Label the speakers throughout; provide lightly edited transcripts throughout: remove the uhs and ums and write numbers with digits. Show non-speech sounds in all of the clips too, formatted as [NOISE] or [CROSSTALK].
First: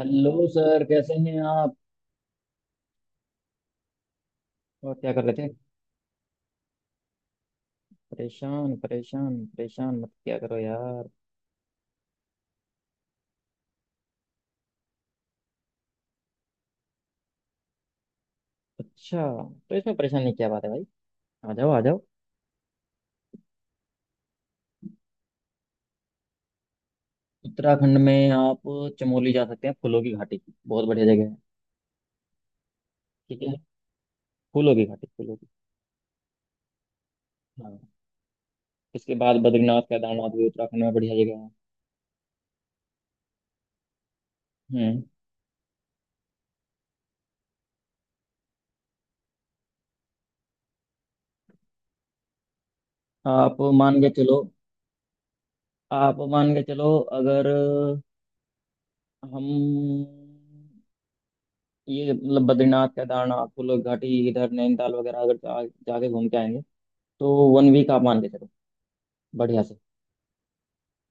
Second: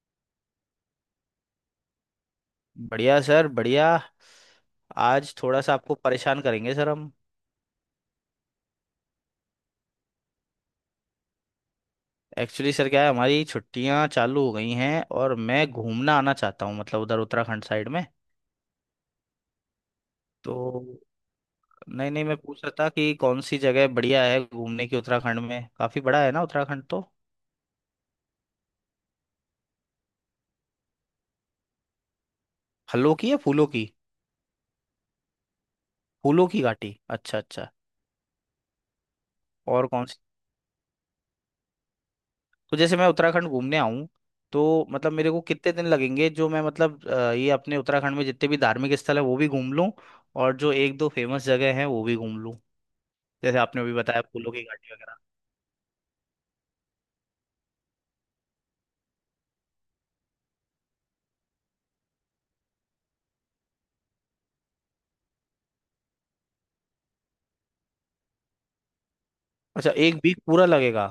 Speaker 1: Hello sir कैसे हैं आप?
Speaker 2: बढ़िया सर बढ़िया।
Speaker 1: और क्या कर
Speaker 2: आज
Speaker 1: रहे थे?
Speaker 2: थोड़ा सा आपको परेशान करेंगे सर हम।
Speaker 1: परेशान परेशान परेशान मत क्या करो यार।
Speaker 2: एक्चुअली सर क्या है, हमारी छुट्टियां चालू हो गई हैं और मैं घूमना आना चाहता हूँ, मतलब उधर उत्तराखंड साइड में।
Speaker 1: अच्छा तो इसमें परेशान नहीं, क्या
Speaker 2: तो
Speaker 1: बात है भाई। आ जाओ आ जाओ।
Speaker 2: नहीं नहीं, मैं पूछ रहा था कि कौन सी जगह बढ़िया है घूमने की, उत्तराखंड में काफी बड़ा है ना उत्तराखंड तो।
Speaker 1: उत्तराखंड में आप चमोली जा सकते हैं, फूलों की घाटी बहुत बढ़िया जगह है।
Speaker 2: फलों की या
Speaker 1: ठीक है।
Speaker 2: फूलों की?
Speaker 1: फूलों की घाटी, फूलों की।
Speaker 2: फूलों की घाटी, अच्छा अच्छा।
Speaker 1: हाँ। इसके बाद बद्रीनाथ
Speaker 2: और कौन?
Speaker 1: केदारनाथ भी उत्तराखंड में बढ़िया जगह है।
Speaker 2: तो जैसे मैं उत्तराखंड घूमने आऊं तो
Speaker 1: हम्म।
Speaker 2: मतलब मेरे को कितने दिन लगेंगे, जो मैं मतलब ये अपने उत्तराखंड में जितने भी धार्मिक स्थल है वो भी घूम लूं, और जो एक दो फेमस जगह है वो भी घूम लूं,
Speaker 1: आप
Speaker 2: जैसे आपने अभी
Speaker 1: मान के
Speaker 2: बताया
Speaker 1: चलो।
Speaker 2: फूलों की घाटी वगैरह।
Speaker 1: आप मान के चलो अगर हम ये मतलब बद्रीनाथ केदारनाथ फूलों की घाटी इधर नैनीताल वगैरह अगर जाके घूम के आएंगे तो 1 वीक आप मान के चलो बढ़िया से।
Speaker 2: अच्छा, एक वीक पूरा लगेगा?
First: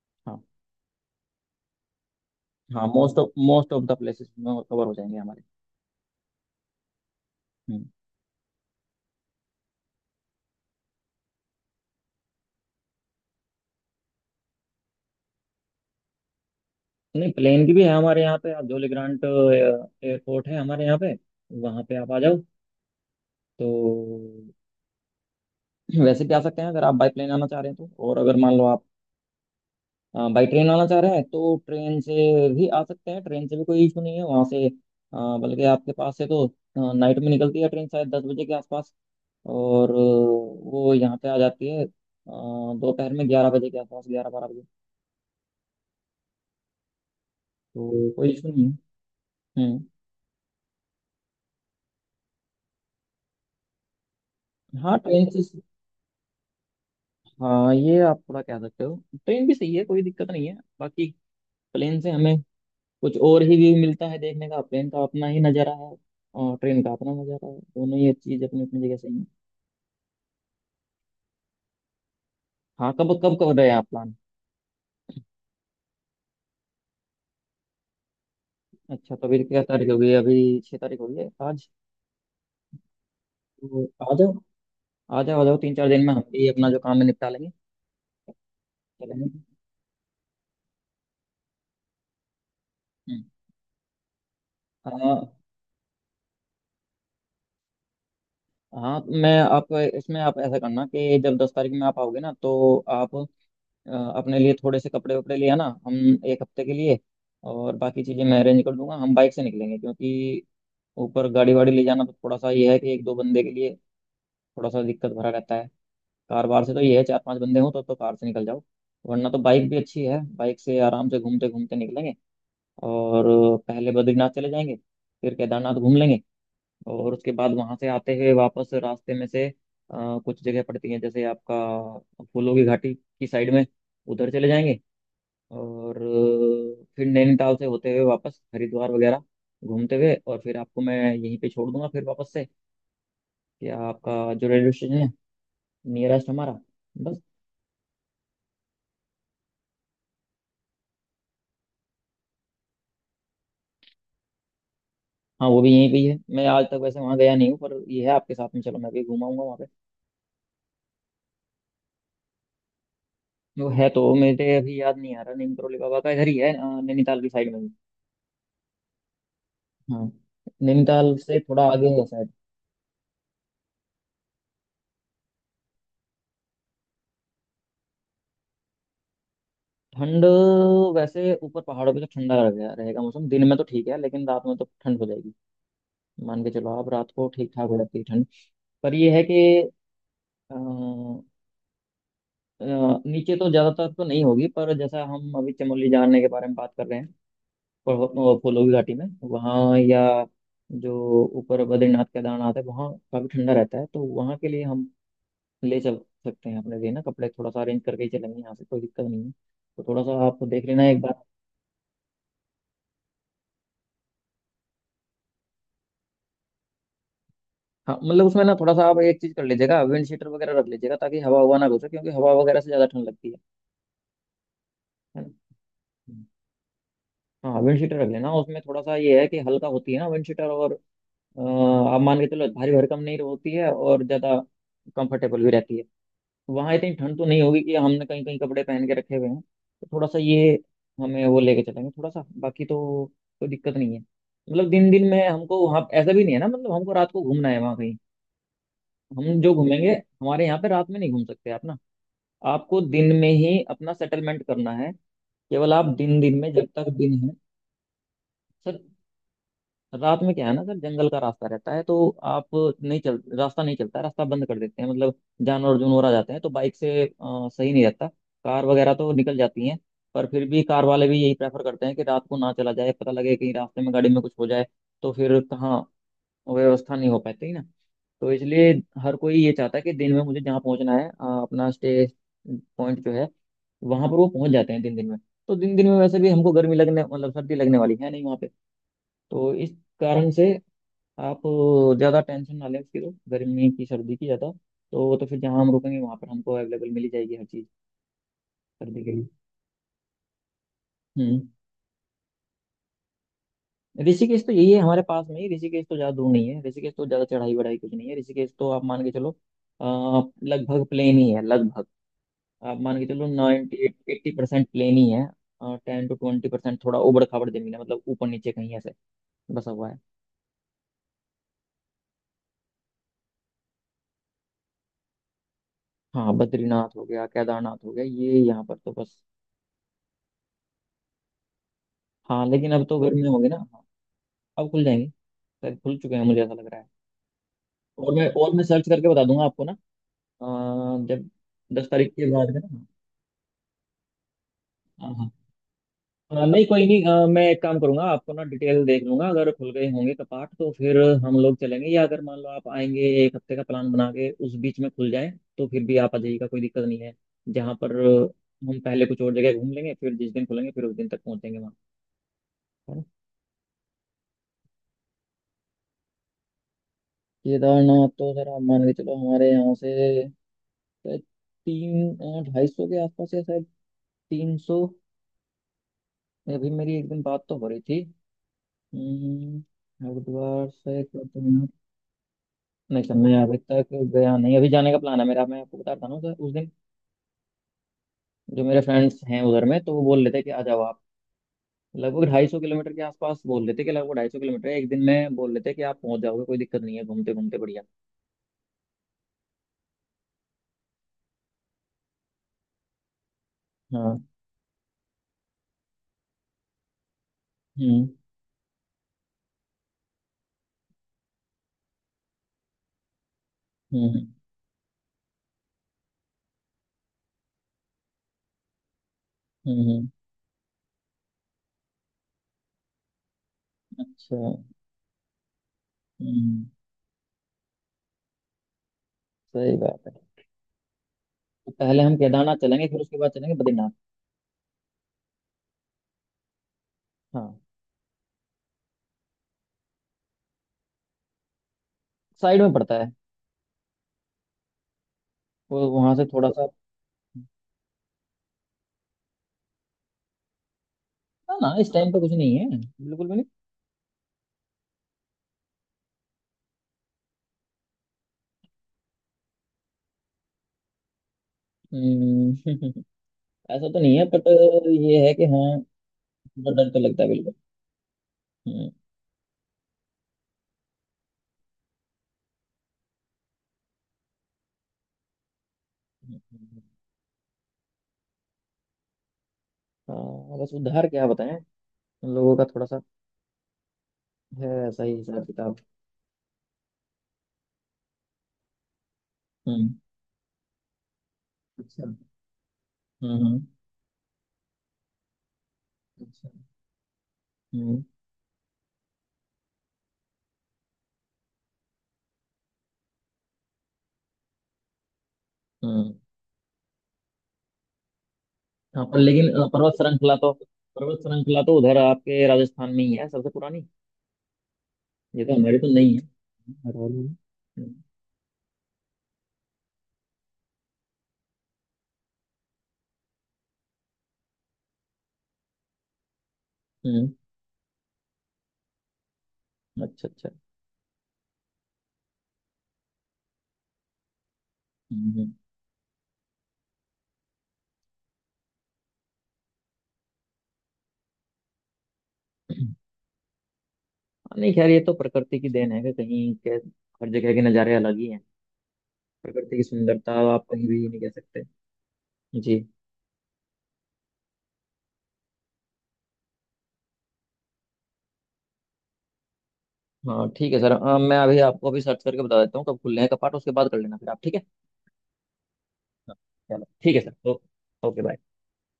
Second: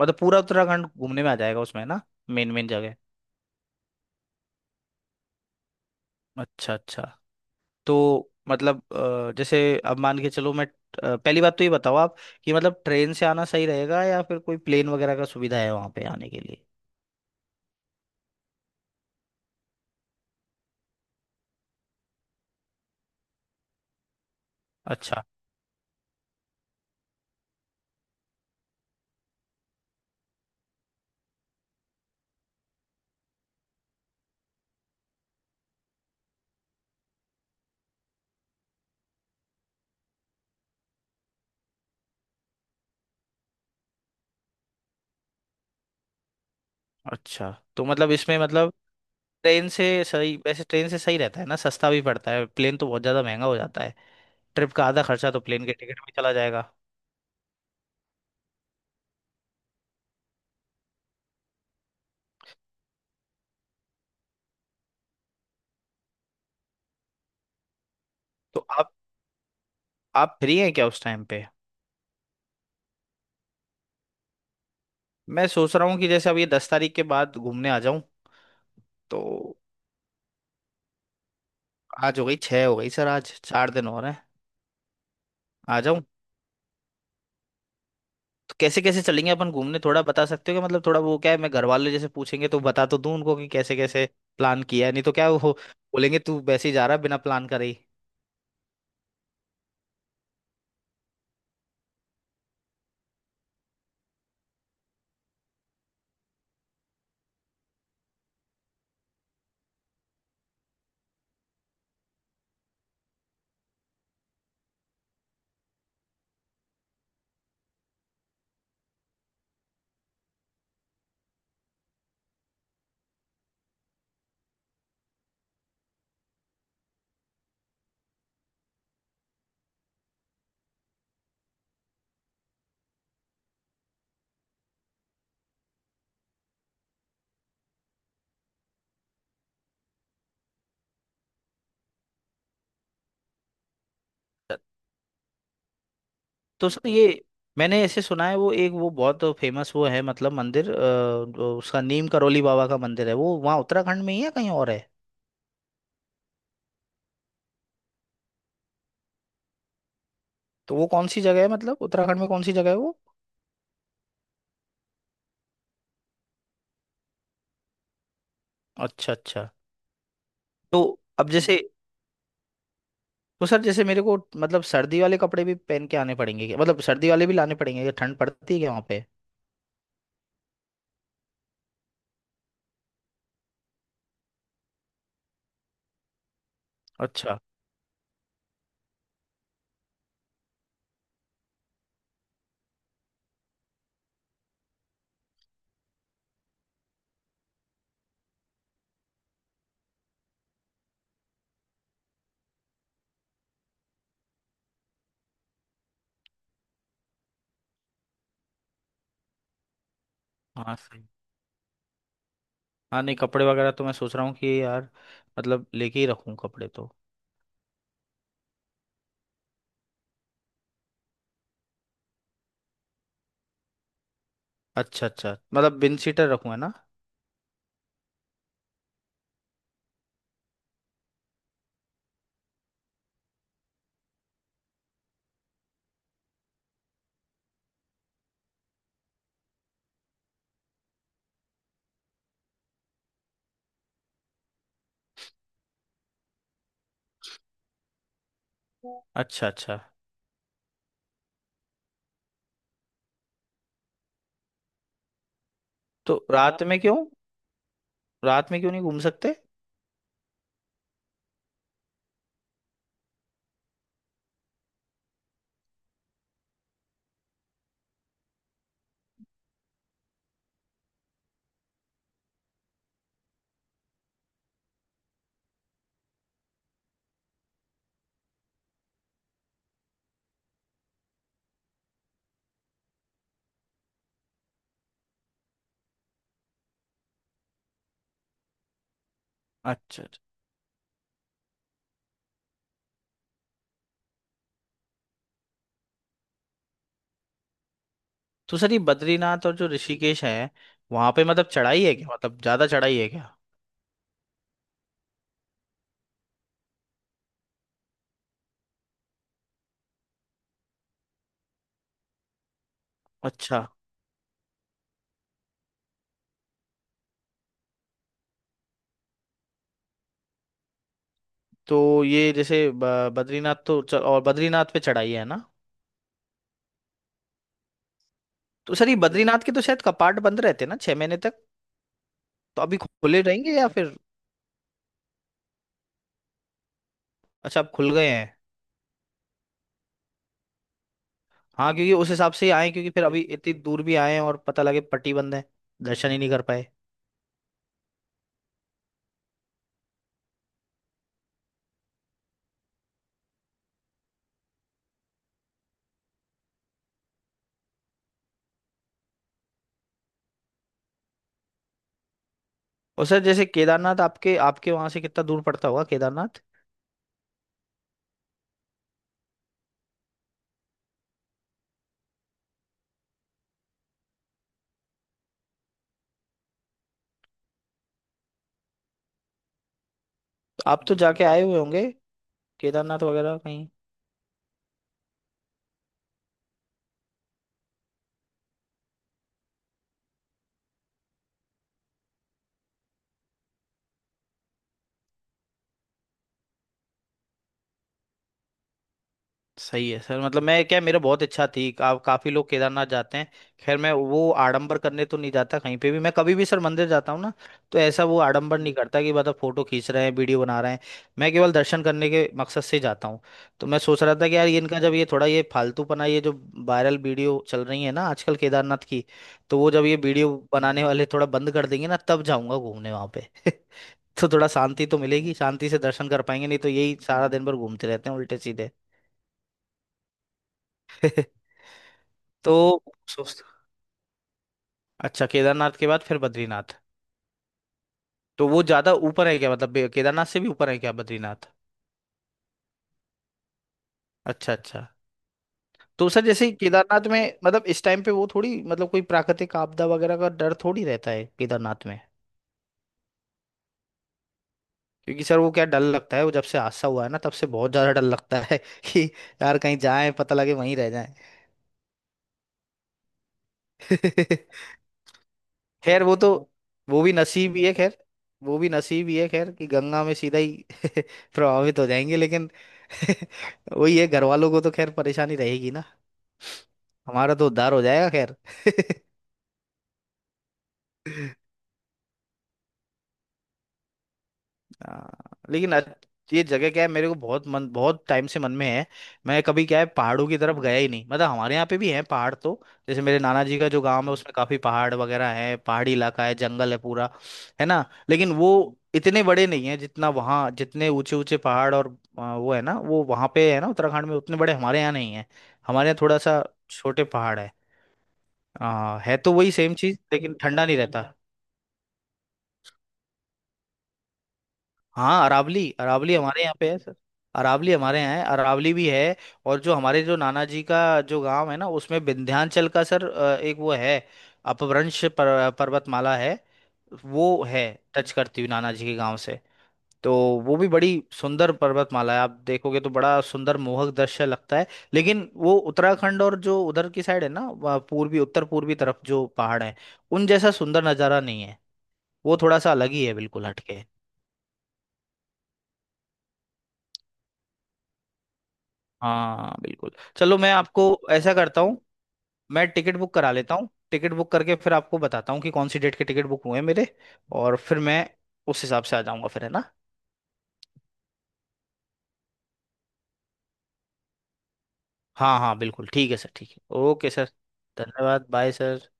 Speaker 2: मतलब पूरा
Speaker 1: हाँ।
Speaker 2: उत्तराखंड घूमने में आ जाएगा उसमें ना, मेन मेन
Speaker 1: हाँ
Speaker 2: जगह।
Speaker 1: मोस्ट ऑफ द प्लेसेस में कवर हो जाएंगे हमारे।
Speaker 2: अच्छा अच्छा।
Speaker 1: हम्म।
Speaker 2: तो मतलब जैसे अब मान के चलो मैं पहली बात तो ये बताओ आप कि मतलब ट्रेन से आना सही रहेगा या फिर कोई प्लेन वगैरह का सुविधा है वहां पे आने के लिए।
Speaker 1: नहीं, प्लेन की भी है हमारे यहाँ पे। आप जॉली ग्रांट एयरपोर्ट है हमारे यहाँ पे, वहाँ पे आप आ जाओ। तो
Speaker 2: अच्छा
Speaker 1: वैसे भी आ सकते हैं अगर आप बाई प्लेन आना चाह रहे हैं तो, और अगर मान लो आप बाई ट्रेन आना चाह रहे हैं तो ट्रेन से भी आ सकते हैं। ट्रेन से भी कोई इशू नहीं है वहाँ से। बल्कि आपके पास से तो नाइट में निकलती है ट्रेन, शायद 10 बजे के आसपास, और वो यहाँ पे आ जाती है दोपहर में, 11 बजे के आसपास, 11-12 बजे।
Speaker 2: अच्छा। तो
Speaker 1: तो
Speaker 2: मतलब
Speaker 1: कोई
Speaker 2: इसमें
Speaker 1: इशू नहीं
Speaker 2: मतलब
Speaker 1: है।
Speaker 2: ट्रेन
Speaker 1: हम्म।
Speaker 2: से सही, वैसे ट्रेन से सही रहता है ना, सस्ता भी पड़ता है, प्लेन तो बहुत ज़्यादा महंगा हो जाता है। ट्रिप का
Speaker 1: हाँ
Speaker 2: आधा
Speaker 1: ट्रेन
Speaker 2: खर्चा तो
Speaker 1: से।
Speaker 2: प्लेन के टिकट में चला जाएगा।
Speaker 1: हाँ ये आप थोड़ा कह सकते हो, ट्रेन भी सही है, कोई दिक्कत नहीं है। बाकी प्लेन से हमें कुछ और ही व्यू मिलता है देखने का, प्लेन का अपना ही नज़ारा है और ट्रेन का अपना नज़ारा है, दोनों ही चीज़ अपनी
Speaker 2: तो
Speaker 1: अपनी
Speaker 2: आप
Speaker 1: जगह सही है।
Speaker 2: आप फ्री हैं क्या उस टाइम पे?
Speaker 1: हाँ, कब कब कर रहे हैं आप प्लान?
Speaker 2: मैं सोच रहा हूँ कि जैसे अब ये 10 तारीख के बाद घूमने आ जाऊँ।
Speaker 1: अच्छा,
Speaker 2: तो
Speaker 1: तो अभी क्या तारीख हो गई? अभी 6 तारीख हो गई है आज।
Speaker 2: आज हो गई छः, हो गई सर, आज चार
Speaker 1: तो
Speaker 2: दिन हो रहे
Speaker 1: आ
Speaker 2: हैं।
Speaker 1: जाओ, आ जाओ आ जाओ, तीन
Speaker 2: आ
Speaker 1: चार
Speaker 2: जाऊँ?
Speaker 1: दिन में हम भी अपना जो काम है निपटा लेंगे।
Speaker 2: तो कैसे कैसे चलेंगे
Speaker 1: चलेंगे।
Speaker 2: अपन घूमने, थोड़ा बता सकते हो क्या? मतलब थोड़ा वो क्या है, मैं घर वाले जैसे पूछेंगे तो बता तो दूं
Speaker 1: हम्म।
Speaker 2: उनको कि कैसे कैसे प्लान किया है, नहीं तो
Speaker 1: हाँ।
Speaker 2: क्या वो बोलेंगे तू वैसे ही जा रहा है बिना प्लान करे ही।
Speaker 1: हाँ मैं, आप इसमें आप ऐसा करना कि जब 10 तारीख में आप आओगे ना तो आप अ, अपने लिए थोड़े से कपड़े वपड़े ले आना, हम 1 हफ्ते के लिए। और बाकी चीज़ें मैं अरेंज कर दूंगा। हम बाइक से निकलेंगे क्योंकि ऊपर गाड़ी वाड़ी ले जाना तो थोड़ा सा ये है कि 1-2 बंदे के लिए थोड़ा सा दिक्कत भरा रहता है। कार वार से तो ये है 4-5 बंदे हों तो कार से निकल जाओ, वरना तो बाइक भी अच्छी है, बाइक से आराम से घूमते घूमते निकलेंगे। और पहले बद्रीनाथ चले जाएंगे, फिर केदारनाथ घूम लेंगे, और उसके बाद वहां से आते हुए वापस रास्ते में से कुछ जगह पड़ती हैं जैसे आपका फूलों की घाटी की साइड में, उधर चले जाएंगे। और फिर नैनीताल से होते हुए वापस हरिद्वार वगैरह घूमते हुए, और फिर आपको मैं यहीं पे छोड़ दूंगा, फिर वापस से, कि आपका जो रेलवे स्टेशन है नियरेस्ट हमारा,
Speaker 2: तो सर ये
Speaker 1: बस।
Speaker 2: मैंने ऐसे सुना है, वो एक वो बहुत फेमस वो है, मतलब मंदिर जो उसका नीम करोली बाबा का मंदिर है, वो वहाँ उत्तराखंड में ही है कहीं और है?
Speaker 1: हाँ वो भी यहीं पे ही है, मैं आज तक वैसे वहाँ गया नहीं हूँ, पर ये है आपके साथ में चलो मैं भी घुमाऊंगा वहाँ पे।
Speaker 2: तो वो कौन सी जगह है, मतलब उत्तराखंड में कौन सी जगह है वो?
Speaker 1: वो है तो, मेरे अभी याद नहीं आ रहा। नीम करोली बाबा का इधर ही है, नैनीताल की साइड में ही।
Speaker 2: अच्छा अच्छा।
Speaker 1: हाँ।
Speaker 2: तो
Speaker 1: नैनीताल
Speaker 2: अब
Speaker 1: से
Speaker 2: जैसे,
Speaker 1: थोड़ा आगे ही है शायद।
Speaker 2: तो सर जैसे मेरे को मतलब सर्दी वाले कपड़े भी पहन के आने पड़ेंगे क्या, मतलब सर्दी वाले भी लाने पड़ेंगे क्या, ठंड पड़ती है क्या वहाँ पे?
Speaker 1: ठंड वैसे ऊपर पहाड़ों पे तो ठंडा रह गया रहेगा मौसम, दिन में तो ठीक है लेकिन रात में तो ठंड हो जाएगी। मान के चलो आप, रात को
Speaker 2: अच्छा।
Speaker 1: ठीक ठाक हो जाती है ठंड। पर ये है कि अ, अ, नीचे तो ज्यादातर तो नहीं होगी, पर जैसा हम अभी चमोली जाने के बारे में बात कर रहे हैं, फूलों की घाटी में वहाँ, या जो ऊपर बद्रीनाथ केदारनाथ है वहाँ काफी ठंडा रहता है, तो वहाँ के लिए हम ले चल सकते हैं, अपने लिए ना कपड़े थोड़ा सा अरेंज करके ही चलेंगे यहाँ से, कोई दिक्कत नहीं है। तो थोड़ा सा आप देख
Speaker 2: हाँ
Speaker 1: लेना एक
Speaker 2: सही।
Speaker 1: बार।
Speaker 2: हाँ नहीं, कपड़े वगैरह तो मैं सोच रहा हूँ कि यार मतलब लेके ही रखूँ कपड़े तो।
Speaker 1: हाँ मतलब उसमें ना थोड़ा सा आप एक चीज कर लीजिएगा, विंड शीटर वगैरह रख लीजिएगा ताकि हवा हुआ ना घुसे, क्योंकि हवा वगैरह से ज्यादा ठंड लगती है।
Speaker 2: अच्छा
Speaker 1: है ना।
Speaker 2: अच्छा, मतलब बिन
Speaker 1: हम्म।
Speaker 2: सीटर रखूँ, है ना?
Speaker 1: हाँ विंड शीटर रख लेना, उसमें थोड़ा सा ये है कि हल्का होती है ना विंड शीटर, और आप मान के चलो भारी भरकम नहीं होती है, और ज्यादा कंफर्टेबल भी रहती है। वहाँ इतनी ठंड तो नहीं होगी कि हमने कहीं कहीं कपड़े पहन के रखे हुए हैं, तो थोड़ा सा ये हमें वो लेके चलेंगे थोड़ा सा, बाकी तो कोई दिक्कत नहीं है। मतलब दिन दिन में हमको वहाँ ऐसा भी नहीं है ना, मतलब हमको रात को घूमना है वहाँ कहीं। हम
Speaker 2: अच्छा
Speaker 1: जो
Speaker 2: अच्छा।
Speaker 1: घूमेंगे, हमारे यहाँ पे रात में नहीं घूम सकते आप ना, आपको दिन में ही अपना सेटलमेंट करना है, केवल आप दिन
Speaker 2: तो
Speaker 1: दिन में,
Speaker 2: रात
Speaker 1: जब
Speaker 2: में
Speaker 1: तक
Speaker 2: क्यों,
Speaker 1: दिन है।
Speaker 2: रात में क्यों
Speaker 1: सर
Speaker 2: नहीं घूम सकते?
Speaker 1: रात में क्या है ना सर, जंगल का रास्ता रहता है तो आप, नहीं चल रास्ता नहीं चलता है, रास्ता बंद कर देते हैं मतलब। जानवर जुनवर आ जाते हैं तो बाइक से सही नहीं रहता। कार वगैरह तो निकल जाती हैं, पर फिर भी कार वाले भी यही प्रेफर करते हैं कि रात को ना चला जाए, पता लगे कहीं रास्ते में गाड़ी में कुछ हो जाए तो फिर कहाँ व्यवस्था नहीं हो पाती ना। तो इसलिए हर कोई ये चाहता है कि दिन में मुझे जहाँ पहुँचना है अपना स्टे पॉइंट जो है, वहां पर वो पहुंच जाते हैं दिन दिन में। तो दिन दिन में वैसे भी हमको गर्मी लगने मतलब सर्दी लगने वाली है नहीं वहां पे, तो इस
Speaker 2: अच्छा अच्छा।
Speaker 1: कारण से आप ज़्यादा टेंशन ना लें उसकी, तो गर्मी की सर्दी की ज़्यादा तो। तो फिर जहाँ हम रुकेंगे वहाँ पर हमको अवेलेबल मिली जाएगी हर चीज़
Speaker 2: तो सर ये
Speaker 1: सर्दी के लिए।
Speaker 2: बद्रीनाथ और जो ऋषिकेश है वहां पे मतलब
Speaker 1: हम्म।
Speaker 2: चढ़ाई है क्या, मतलब ज्यादा चढ़ाई है क्या?
Speaker 1: ऋषिकेश तो यही है हमारे पास में ही, ऋषिकेश तो ज़्यादा दूर नहीं है, ऋषिकेश तो ज़्यादा चढ़ाई बढ़ाई कुछ नहीं है। ऋषिकेश तो आप मान के चलो अ, लगभग प्लेन ही है लगभग। आप मान के चलो
Speaker 2: अच्छा।
Speaker 1: 90-80% प्लेन ही है, 10-20% थोड़ा उबड़ खाबड़ जमीन है मतलब ऊपर नीचे कहीं ऐसे बसा हुआ है।
Speaker 2: तो ये जैसे बद्रीनाथ तो और बद्रीनाथ पे चढ़ाई है ना?
Speaker 1: हाँ बद्रीनाथ हो गया, केदारनाथ हो गया, ये यहाँ
Speaker 2: तो
Speaker 1: पर
Speaker 2: सर
Speaker 1: तो
Speaker 2: ये
Speaker 1: बस।
Speaker 2: बद्रीनाथ के तो शायद कपाट बंद रहते हैं ना 6 महीने तक।
Speaker 1: हाँ
Speaker 2: तो
Speaker 1: लेकिन
Speaker 2: अभी
Speaker 1: अब तो
Speaker 2: खुले
Speaker 1: गर्मी होगी
Speaker 2: रहेंगे
Speaker 1: ना।
Speaker 2: या
Speaker 1: हाँ,
Speaker 2: फिर?
Speaker 1: अब खुल जाएंगे। शायद भूल चुके हैं, मुझे ऐसा लग रहा है।
Speaker 2: अच्छा, अब खुल गए
Speaker 1: और मैं
Speaker 2: हैं?
Speaker 1: और मैं सर्च करके बता दूंगा आपको ना, अ, जब
Speaker 2: हाँ,
Speaker 1: दस
Speaker 2: क्योंकि उस
Speaker 1: तारीख के
Speaker 2: हिसाब से
Speaker 1: बाद
Speaker 2: ही
Speaker 1: में ना।
Speaker 2: आए, क्योंकि फिर अभी इतनी दूर भी आए हैं और पता लगे
Speaker 1: हाँ
Speaker 2: पट्टी
Speaker 1: हाँ।
Speaker 2: बंद है, दर्शन ही नहीं कर
Speaker 1: नहीं
Speaker 2: पाए।
Speaker 1: कोई नहीं। मैं एक काम करूंगा आपको ना, डिटेल देख लूंगा, अगर खुल गए होंगे कपाट तो फिर हम लोग चलेंगे, या अगर मान लो आप आएंगे 1 हफ्ते का प्लान बना के, उस बीच में खुल जाए तो फिर भी आप आ जाइएगा, कोई दिक्कत नहीं है। जहाँ पर हम पहले कुछ और जगह घूम लेंगे, फिर जिस दिन खुलेंगे फिर उस दिन तक पहुंचेंगे वहाँ, है ना?
Speaker 2: और सर जैसे केदारनाथ आपके आपके वहां से कितना दूर पड़ता होगा, केदारनाथ?
Speaker 1: केदारनाथ तो जरा मान के चलो, हमारे यहाँ से शायद तीन, 250 के आसपास, या शायद 300। अभी मेरी एक दिन बात तो हो रही थी। हम्म, हरिद्वार
Speaker 2: तो आप तो
Speaker 1: से
Speaker 2: जाके आए हुए
Speaker 1: केदारनाथ।
Speaker 2: होंगे
Speaker 1: नहीं
Speaker 2: केदारनाथ
Speaker 1: सर, मैं
Speaker 2: वगैरह
Speaker 1: अभी
Speaker 2: कहीं?
Speaker 1: तक गया नहीं, अभी जाने का प्लान है मेरा। मैं आपको बता रहा हूँ सर, उस दिन जो मेरे फ्रेंड्स हैं उधर में, तो वो बोल लेते कि आ जाओ आप, लगभग 250 किलोमीटर के आसपास, बोल लेते कि लगभग 250 किलोमीटर है। एक दिन में बोल लेते कि आप पहुंच जाओगे, कोई दिक्कत नहीं है, घूमते घूमते बढ़िया।
Speaker 2: सही है सर, मतलब मैं क्या, मेरा बहुत इच्छा थी, काफी लोग केदारनाथ जाते हैं। खैर मैं
Speaker 1: हाँ।
Speaker 2: वो आडंबर करने तो नहीं जाता कहीं पे भी, मैं कभी भी सर मंदिर जाता हूँ ना तो ऐसा
Speaker 1: हम्म
Speaker 2: वो आडंबर नहीं करता कि मतलब फोटो खींच रहे हैं, वीडियो बना रहे हैं। मैं केवल दर्शन करने के मकसद से जाता हूँ। तो मैं सोच रहा
Speaker 1: हम्म।
Speaker 2: था कि यार ये इनका जब ये थोड़ा ये फालतूपना, ये जो वायरल वीडियो चल रही है ना आजकल केदारनाथ की, तो वो जब
Speaker 1: हम्म
Speaker 2: ये
Speaker 1: हम्म,
Speaker 2: वीडियो बनाने वाले थोड़ा बंद कर देंगे ना तब जाऊंगा घूमने वहां पे [LAUGHS] तो थोड़ा
Speaker 1: अच्छा।
Speaker 2: शांति तो मिलेगी, शांति से दर्शन कर पाएंगे, नहीं
Speaker 1: हम्म।
Speaker 2: तो यही सारा दिन भर घूमते रहते हैं उल्टे सीधे।
Speaker 1: सही बात है।
Speaker 2: [LAUGHS]
Speaker 1: तो पहले हम केदारनाथ
Speaker 2: तो
Speaker 1: चलेंगे, फिर उसके बाद
Speaker 2: सोच,
Speaker 1: चलेंगे बद्रीनाथ।
Speaker 2: अच्छा केदारनाथ के बाद फिर बद्रीनाथ?
Speaker 1: हाँ।
Speaker 2: तो वो ज्यादा ऊपर है क्या, मतलब केदारनाथ से भी ऊपर है क्या बद्रीनाथ?
Speaker 1: साइड में पड़ता है,
Speaker 2: अच्छा अच्छा।
Speaker 1: वो
Speaker 2: तो
Speaker 1: वहां से
Speaker 2: सर
Speaker 1: थोड़ा
Speaker 2: जैसे
Speaker 1: सा।
Speaker 2: केदारनाथ में मतलब इस टाइम पे वो थोड़ी मतलब कोई प्राकृतिक आपदा वगैरह का डर थोड़ी रहता है
Speaker 1: ना ना
Speaker 2: केदारनाथ
Speaker 1: इस
Speaker 2: में?
Speaker 1: टाइम पे कुछ नहीं है, बिल्कुल भी नहीं।
Speaker 2: क्योंकि सर वो क्या, डर लगता है वो, जब से हादसा हुआ है ना तब से बहुत ज्यादा डर लगता है [LAUGHS] कि यार कहीं जाए पता लगे वहीं रह
Speaker 1: हम्म, [LAUGHS] ऐसा तो नहीं है
Speaker 2: जाए
Speaker 1: बट,
Speaker 2: [LAUGHS]
Speaker 1: ये है कि हाँ,
Speaker 2: खैर वो तो,
Speaker 1: थोड़ा डर तो
Speaker 2: वो भी
Speaker 1: लगता है बिल्कुल।
Speaker 2: नसीब ही है खैर, वो भी
Speaker 1: हम्म,
Speaker 2: नसीब ही है खैर, कि गंगा में सीधा ही [LAUGHS] प्रभावित हो जाएंगे, लेकिन [LAUGHS] वही है, घर वालों को तो खैर परेशानी रहेगी ना,
Speaker 1: हम्म, हम्म।
Speaker 2: हमारा तो उद्धार हो जाएगा खैर।
Speaker 1: हाँ बस उधार क्या
Speaker 2: [LAUGHS]
Speaker 1: बताएं, लोगों का थोड़ा सा है ऐसा
Speaker 2: हाँ।
Speaker 1: ही हिसाब
Speaker 2: लेकिन
Speaker 1: किताब।
Speaker 2: ये जगह क्या है, मेरे को बहुत मन, बहुत टाइम से मन में है। मैं कभी क्या है
Speaker 1: हम्म।
Speaker 2: पहाड़ों की तरफ गया ही नहीं, मतलब हमारे यहाँ पे भी है
Speaker 1: अच्छा।
Speaker 2: पहाड़ तो, जैसे मेरे नाना
Speaker 1: हम्म।
Speaker 2: जी का जो गांव है उसमें काफी पहाड़ वगैरह है, पहाड़ी इलाका है,
Speaker 1: अच्छा।
Speaker 2: जंगल है पूरा, है ना?
Speaker 1: हम्म
Speaker 2: लेकिन वो इतने बड़े नहीं है जितना वहाँ, जितने ऊंचे ऊंचे पहाड़ और वो है ना, वो वहाँ पे है ना उत्तराखंड में, उतने बड़े हमारे यहाँ नहीं है। हमारे यहाँ
Speaker 1: हम्म।
Speaker 2: थोड़ा सा छोटे पहाड़ है,
Speaker 1: हाँ
Speaker 2: है
Speaker 1: पर
Speaker 2: तो
Speaker 1: लेकिन
Speaker 2: वही सेम
Speaker 1: पर्वत
Speaker 2: चीज लेकिन
Speaker 1: श्रृंखला तो,
Speaker 2: ठंडा नहीं रहता।
Speaker 1: पर्वत श्रृंखला तो उधर आपके राजस्थान में ही है, सबसे पुरानी।
Speaker 2: हाँ
Speaker 1: ये तो
Speaker 2: अरावली,
Speaker 1: हमारी तो नहीं
Speaker 2: अरावली हमारे यहाँ पे है
Speaker 1: है।
Speaker 2: सर,
Speaker 1: हम्म।
Speaker 2: अरावली हमारे यहाँ है, अरावली भी है। और जो हमारे, जो नाना जी का जो गांव है ना उसमें विंध्याचल का सर एक वो है, अपभ्रंश पर्वतमाला है,
Speaker 1: हम्म,
Speaker 2: वो है टच करती हुई नाना जी के गांव से। तो
Speaker 1: अच्छा अच्छा।
Speaker 2: वो भी बड़ी सुंदर पर्वतमाला है, आप देखोगे तो बड़ा सुंदर मोहक दृश्य लगता है। लेकिन
Speaker 1: हम्म।
Speaker 2: वो उत्तराखंड और जो उधर की साइड है ना, वहाँ पूर्वी उत्तर पूर्वी तरफ जो पहाड़ है उन जैसा सुंदर नज़ारा नहीं है, वो थोड़ा सा अलग
Speaker 1: हम्म।
Speaker 2: ही है, बिल्कुल हटके है।
Speaker 1: नहीं खैर ये तो प्रकृति की देन है कि कहीं के, हर जगह के नज़ारे अलग ही हैं।
Speaker 2: हाँ
Speaker 1: प्रकृति की
Speaker 2: बिल्कुल।
Speaker 1: सुंदरता
Speaker 2: चलो मैं
Speaker 1: आप
Speaker 2: आपको
Speaker 1: कहीं भी नहीं कह
Speaker 2: ऐसा करता
Speaker 1: सकते।
Speaker 2: हूँ, मैं
Speaker 1: जी।
Speaker 2: टिकट बुक करा लेता हूँ, टिकट बुक करके फिर आपको बताता हूँ कि कौन सी डेट के टिकट बुक हुए हैं मेरे, और फिर मैं उस हिसाब से आ जाऊंगा फिर, है ना?
Speaker 1: हाँ ठीक है सर। मैं अभी आपको अभी सर्च करके बता देता हूँ कब खुल रहे हैं कपाट, उसके बाद कर लेना फिर आप, ठीक है।
Speaker 2: हाँ हाँ, बिल्कुल ठीक है सर, ठीक है,
Speaker 1: चलो
Speaker 2: ओके
Speaker 1: ठीक है
Speaker 2: सर।
Speaker 1: सर। ओके
Speaker 2: धन्यवाद,
Speaker 1: बाय।
Speaker 2: Bye sir.